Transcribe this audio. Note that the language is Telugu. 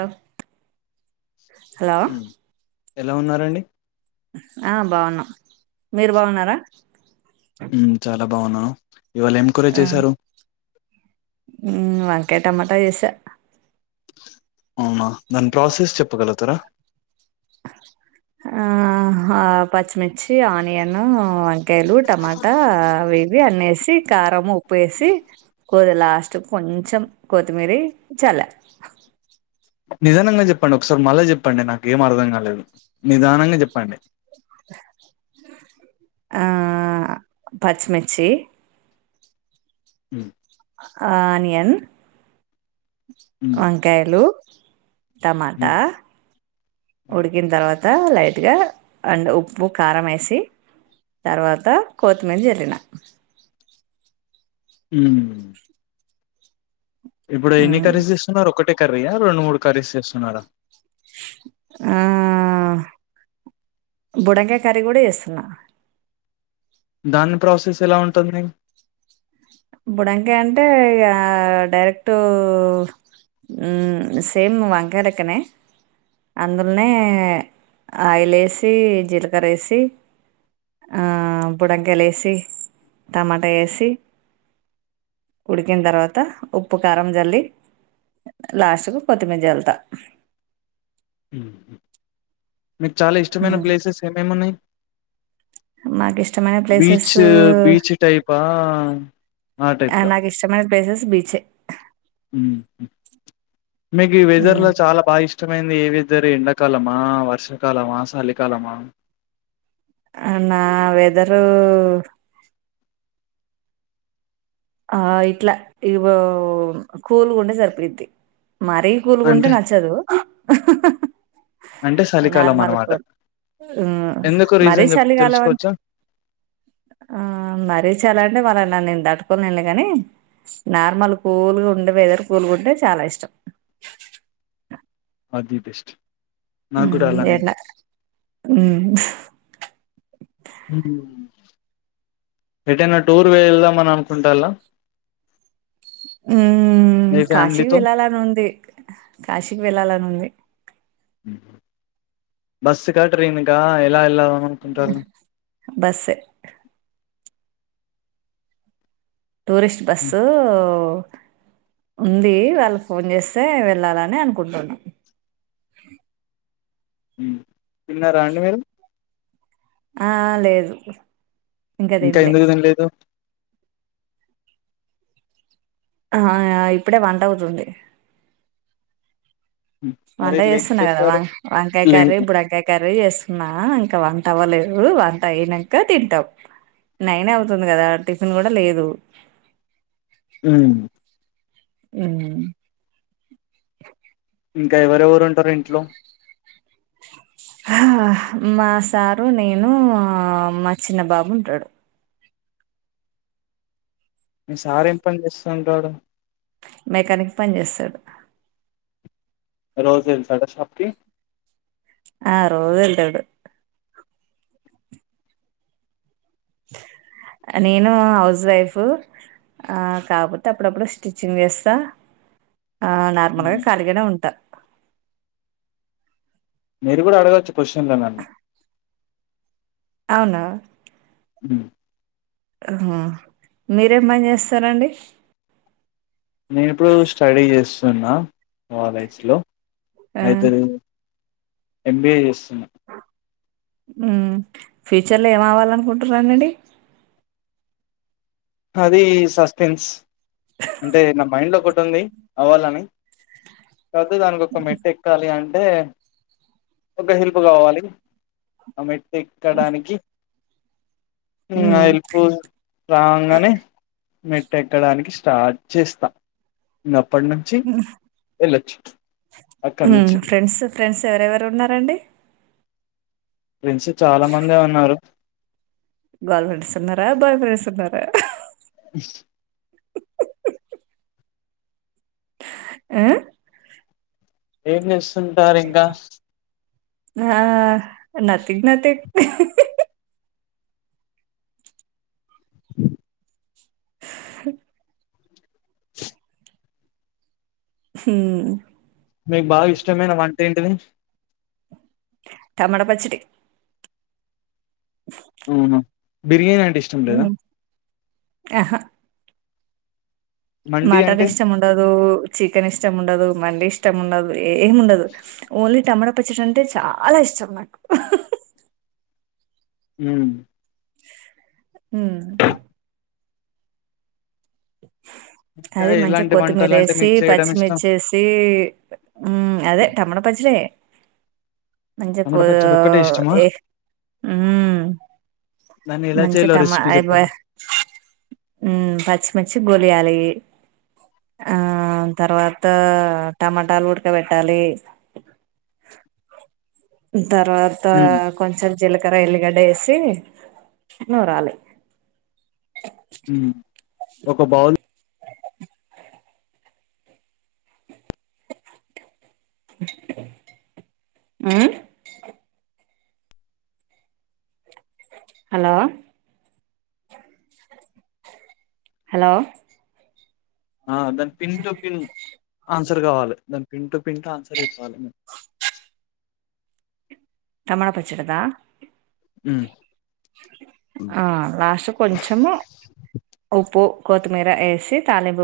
అ హలో హ్మ్ ఎలా ఉన్నారండి ఆ బాగున్నా మీరు బాగున్నారా చాల ఎలా బావును ఇవాళ ఏం కుర చేశారు మ్మ్ వంకాయ టమాటా వేసా అవునా దాని ప్రాసెస్ చెప్పగలుగుతారా ఆ ఆ పచ్చిమిర్చి ఆనియన్ వంకాయలు టమాటా అవి ఇవి అన్నేసి కారం ఉప్పు ఉప్పు వేసి కొది లాస్ట్ కొంచెం కొత్తిమీర చల్లె నిజానంగా చెప్పండి ఒకసారి మళ్ళీ చెప్పండి నాక ఏం అర్థం కాలేదు నిదానంగా చెప్పండి ఆ పచ్చిమిర్చ్ హ ఆనియన్ హ్మ్ వంకాయలు టమాటా హ్మ్ ఉడికిన తర్వాత తర్త లైట్గా అండ్ ఉప్పు కారం వేసి తర్వాత కొత్తిమీద జల్ళిన హ ఇప్పుడు ఎన్ని మ్, కరేజ్ చేస్తున్నారు ఒకటి క్క్రయా రెండు మూడు క రీస్ చేస్తున్నాడా ఆ బుడకాయ కర్రీ కూడా వేస్తున్నా దాని ప్రాసెస్ ఎలా ఉంటుంది బుడంకాయ అంటే ఇ డైరెక్ట్ సేమ్ వంకాయలెక్కనే అందులోనే ఆయిల్ వేసి జీలకర్ర వేసి బుడంకాయలు వేసి టమాటా వేసి ఉడికిన తర్వాత ఉప్పు కారం జల్లి లాస్ట్కు కొత్తిమీరళ్తా అ మీకు చాలా ఇష్టమైన ప్లేసెస్ ఏమేమి ఉన్నాయి మ ఇష్ బీచ్ బీచ్ టైపా ఆ టైప్గా బీచ్ అ మీకు ఈ వెదర్ ఉమ్. లో చాలా బా ఇష్టమైంది ఏవి వెదరి ఎండాకాలమా, వర్షాకాలమా, చలికాలమా అ న్నా వెదరు ఆ ఇట్లా ఇవిగో మ్ కూల్గ ఉంటే సరిపోయిద్ది మరీ కూలుగుంటే అంటే నచ్చదు అంటే చలికాలం నార్మల్ అనమాట. కు ఊ ఎందుకు మరీ రీజన్ చెప్ చలి కాల వ తెలుసుకోవచ్చా? ఆ మరీ చలంటే మల్ల నన్నే కూల్ నిల్ కానీ, నార్మల్ కూల్గా ఉండే వెదర్ కూల్గా ఉంటే చాలా ఇష్టం. ఆది బెస్ట్ నాకు కూడా ఊ అలానే ఎండ ఉ ఎటైనా టూర్ వెళ్దామని అనుకుంటాల? ఉమ్ కాశీ వెళ్లలని ఉంది. కాశీకి వెళ్ళాలని ఉంది. బస్సుకా ట్రెయినుకా ఎల ఎలా అనుకుంటారు? బస్సే టూరిస్ట్ హ్మ్ బస్సు ఊ ఉంది. వాళ్ళు ఫోన్ చేస్తే వెళ్ళాలని అనుకుంటున్న. హుం తిన్నార అండి మీరు ఆ లేదు ఇంకా ఇంక తినలే ఎందుకు తిన్లేదు ఆహ్ ఇప్పుడే వంట అవుతుంది హ్మ్. మరి వంట లేట్ చేస్తున్నా కదా. చేశారు. వం వంకాయ లేన్ కర్రీ, బుడంకాయ కర్రీ చేస్ నా ఇంక వంట అవ్వలేదు వంట అయినంక తింటం. నైన్ అవుతుంది కదా టిఫిన్ కూడ లేదు. ఊ ఊ ఇంక ఎవరెవరు ఉంటరు ఇంట్లో ఆహ్ మా సారు, నేను, మా చిన్న బాబు ఉంటడు. మీ సార్ ఏం పన్ చేస్తుంటడు? మెకానిక్ పని చేసడు రోజు ఎల్తాడ షాప్కి? ఆ రోజు ఎల్తడు హ నేను హౌస్ వైఫు, కాకపోతే అప్పుడప్పుడు స్టిచ్చింగ్ వేస్తా. ఆ హ్మ్ నార్మల్గా ఖాలిగానే ఉంటా మీరు కూడా అడగొచ్చు కొశన్లు నన్ను అవునా ఉమ్ ఉహు మీరేం పన్ చేస్తరండి? నేను ఇప్పుడు స్టడీ చేస్తున్న కాలేజ్లో ఆ! అయితే రీ ఎం బి ఏ చేస్ ఊ ఫ్యూచర్లో ఏం అవాలనుకుంటురనండి? అది సస్పెన్స్. అంటే నా మైండ్ల ఒకటుంది అవ్వాలని. కాకపోతే దానికి ఒక మెట్టు ఎక్కాలి అ అదే ఒక హెల్ప్ కావాలి ఆ మెట్ ఎక్కడానికి ఇంగ హ్మ్. ఆ హెల్పు మెట్టెక్కడానికి స్టార్ట్ చేస్తా అప్పటి నుంచి వెళ్ళొచ్చు అక్కడ మ్మ్ నుంచి ఫ్రెండ్స్ ఫ్రెండ్స్ ఎవరెవరు ఉన్నారండి ఫెండ్స్ చాలా మందే ఉన్నారు గల్ ఫ్రెండ్స్ ఉన్నారా బాయ్ ఫ్రెండ్ ఉన్నారా ఆ ఏం చేస్ కుంటారు ఇంకా ఆ నథింగ్ నథింగ్ హ్మ్ మీకు బాగా ఇష్టమేన వంట ఏంటిది టమట పచ్చడి అవున బిర్యాన్ ఇష్టం లేేదా ఆహా మండి మాటన్ అంటే ఇష్టం ఉండదు చికెన్ ఇష్టం ఉండదు మండి ఇష్టం ఉండదు ఏమి ఉండదు ఓన్లీ టమాటా పచ్చడి అంటే చాలా ఇష్టం నాకు మ్మ్ మ్మ్ ఇంకా అదే మంచిగా ఎలాంటి కొత్తిమీర వంటలు అంటే వేసి మీకు చేయడం ఇష్టం పచ్చిమిర్చేసి మ్మ్ అదే టమోట పచ్డే మ టమాట పచ్చడి ఒక్కటే ఇష్టమా ఏ దాన్ని ఎలా మ చేయాలో తమా రెసిపీ చెప్పండి [unintelligible] లియాలి ఆ తర్వాత టమాటాలు ఉడకబెట్టాలి తర్వాత హ్మ్ కొంచెం జీలకర ఎల్లిగడ్డ వేసి నూరాలి హ్మ్ ఒక బౌల్ మ్మ్ హలో హలో ఆ దాన్ పిన్ టు పిన్ ఆ ఆన్సర్ కావాలి దాని పిన్ టూ పిన్ ఆన్సర్ చెప్పాలే టమాట పచ్చడదా హ్మ్ ఆ లాస్ట్ కొంచెము ఉప్పు కొతిమీర ఎసి తాళింపు